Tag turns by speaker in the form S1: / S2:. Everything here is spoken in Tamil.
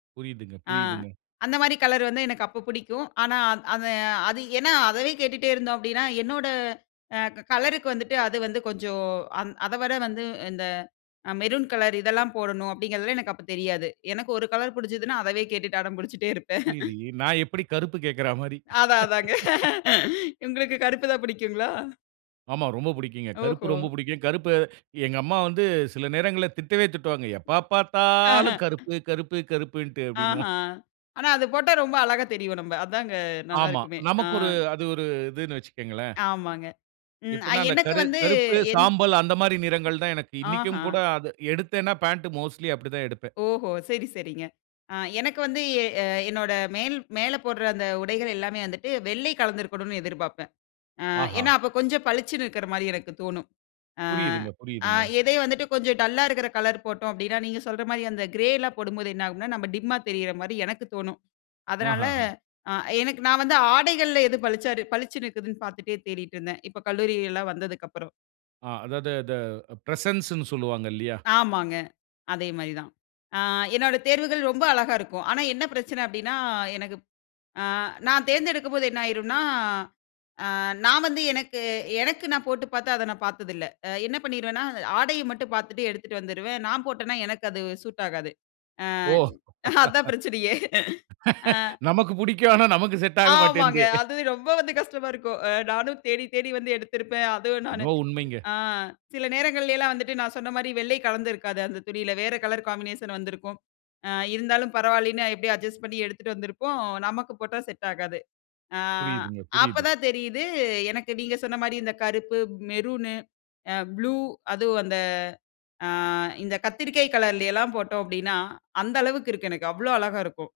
S1: புரியுதுங்க
S2: ஆ
S1: புரியுதுங்க.
S2: அந்த மாரி கலர் வந்து எனக்கு அப்ப புடிக்கும். ஆனா, அது அது ஏன்னா அதவே கேட்டுகிட்டே இருந்தோம் அப்டின்னா, என்னோட அ கலருக்கு வந்துட்டு, அது வந்து கொஞ்சம் அத வர வந்து, இந்த மெரூன் கலர் இதெல்லாம் போடணும் அப்படிங்கிறதெல்லாம் எனக்கு அப்போ தெரியாது. எனக்கு ஒரு கலர் பிடிச்சதுனா, அதவே கேட்டுட்டு அடம்பிடிச்சிட்டே இருப்பேன்.
S1: புரியுது. நான் எப்டி கருப்பு கேக்றா மாரி!
S2: அதான் அதாங்க. உங்களுக்கு கருப்பு தான் பிடிக்குங்களா?
S1: ஆமா, ரொம்ப பிடிக்குங்க. கருப்பு
S2: ஓஹோ!
S1: ரொம்ப பிடிக்கும். கருப்பு எங்க அம்மா வந்து சில நேரங்கள்ல திட்டவே திட்டுவாங்க, எப்போ பார்த்தாலும் கருப்பு கருப்பு கருப்புன்ட்டு
S2: ஆஹ.
S1: அப்டினுவான்.
S2: ஆனா அது போட்டா ரொம்ப அழகா தெரிவோம் நம்ப. அதாங்க
S1: ஆமா,
S2: நல்லாயிருக்குமே, அ.
S1: நமக்கு ஒரு அது ஒரு, இதுன்னு வைச்சுக்கோங்களேன்.
S2: ஆமாங்க, ம்
S1: எப்டினா அந்த
S2: எனக்கு
S1: கரு
S2: வந்து
S1: கருப்பு
S2: எந்
S1: சாம்பல், அந்த மாரி நிறங்கள் தான் எனக்கு இன்னைக்கும் கூட
S2: ஆஹ.
S1: அது எடுத்தேனா பாண்ட் மோஸ்ட்லி அப்படி தான் எடுப்பேன்.
S2: ஓஹோ சரி சரிங்க. ஆ எனக்கு வந்து எ என்னோட மேல் மேலே போடுற அந்த உடைகள் எல்லாமே வந்துட்டு, வெள்ளை கலந்திருக்கணும்னு எதிர்பார்ப்பேன். அ ஏன்னா,
S1: ஆஹா!
S2: அப்போ கொஞ்சம் பளிச்சுன்னு இருக்கிற மாதிரி எனக்கு தோணும்.
S1: புரியுதுங்க
S2: ஆ
S1: புரியுதுங்க
S2: எதயும் வந்துட்டு கொஞ்சம் டல்லா இருக்கிற கலர் போட்டோம் அப்படின்னா, நீங்க சொல்ற மாதிரி, அந்த கிரே எல்லாம் போடும்போது, என்ன ஆகும்ன்னா, "நம்ம டிம்மா தெரிற மாதிரி" எனக்கு தோணும். அதனால,
S1: ஆஹஹ.
S2: அ எனக்கு நான் வந்து ஆடைகள்ல, எது பளிச்சா பளிச்சுனு இருக்குதுன்னு பார்த்துட்டே தேடிட்டு இருந்தேன். இப்போ கல்லூரிலாம் வந்ததுக்கப்புறம்.
S1: ஆ அதாவது த அது பிரசன்ஸ்னு சொல்வாங்க இல்லயா?
S2: ஆமாங்க. அதே மாரி தான். ஆ என்னுடைய தேர்வுகள் ரொம்ப அழகா இருக்கும். ஆனா, என்ன பிரச்சனை அப்டினா, எனக்கு அ நான் தேர்ந்தெடுக்கும்போது என்ன ஆயிரும்னா, அ நான் வந்து எனக்கு- எனக்கு நான் போட்டு பார்த்து அத நான் பார்த்ததில்லை, என்ன பண்ணிருவேனா ஆடைய மட்டும் பார்த்துட்டு எடுத்துட்டு வந்துருவேன், நான் போட்டேனா எனக்கு அது சூட் ஆகாது. அ
S1: ஓ!
S2: அதுதான் பிரச்சனையே! அ.
S1: நமக்கு பிடிக்கும். ஆனா, நமக்கு செட் ஆக
S2: ஆமாங்க
S1: மாட்டேங்குது.
S2: அது ரொம்ப வந்து கஷ்டமா இருக்கும். அ நானும் தேடி தேடி வந்து எடுத்திருப்பேன். அதுவும் நானு,
S1: [unintelligible] உண்மைங்க.
S2: அ சில நேரங்களைலாம் வந்துட்டு, நான் சொன்ன மாரி வெள்ளை கலந்திருக்காது அந்த துணியில. வேறு கலர் காம்பினேஷன் வந்திருக்கும். அ இருந்தாலும் பரவாயில்லன்னு, எப்படியும் அட்ஜஸ்ட் பண்ணி எடுத்துட்டு வந்திருப்போம், நமக்கு போட்டா செட் ஆகாது. அ
S1: புரியுதுங்க
S2: அப்ப
S1: புரியுது.
S2: தான் தெரியுது, எனக்கு நீங்க சொன்ன மாரி, இந்த கருப்பு, மெரூனு, ப்ளூ அதுவும் அந்த, ஆ இந்த கத்திரிக்காய் கலர்லயலாம் போட்டோம் அப்டின்னா, அந்த அளவுக்கு இருக்கு. எனக்கு அவ்ளோ அழகா இருக்கும்.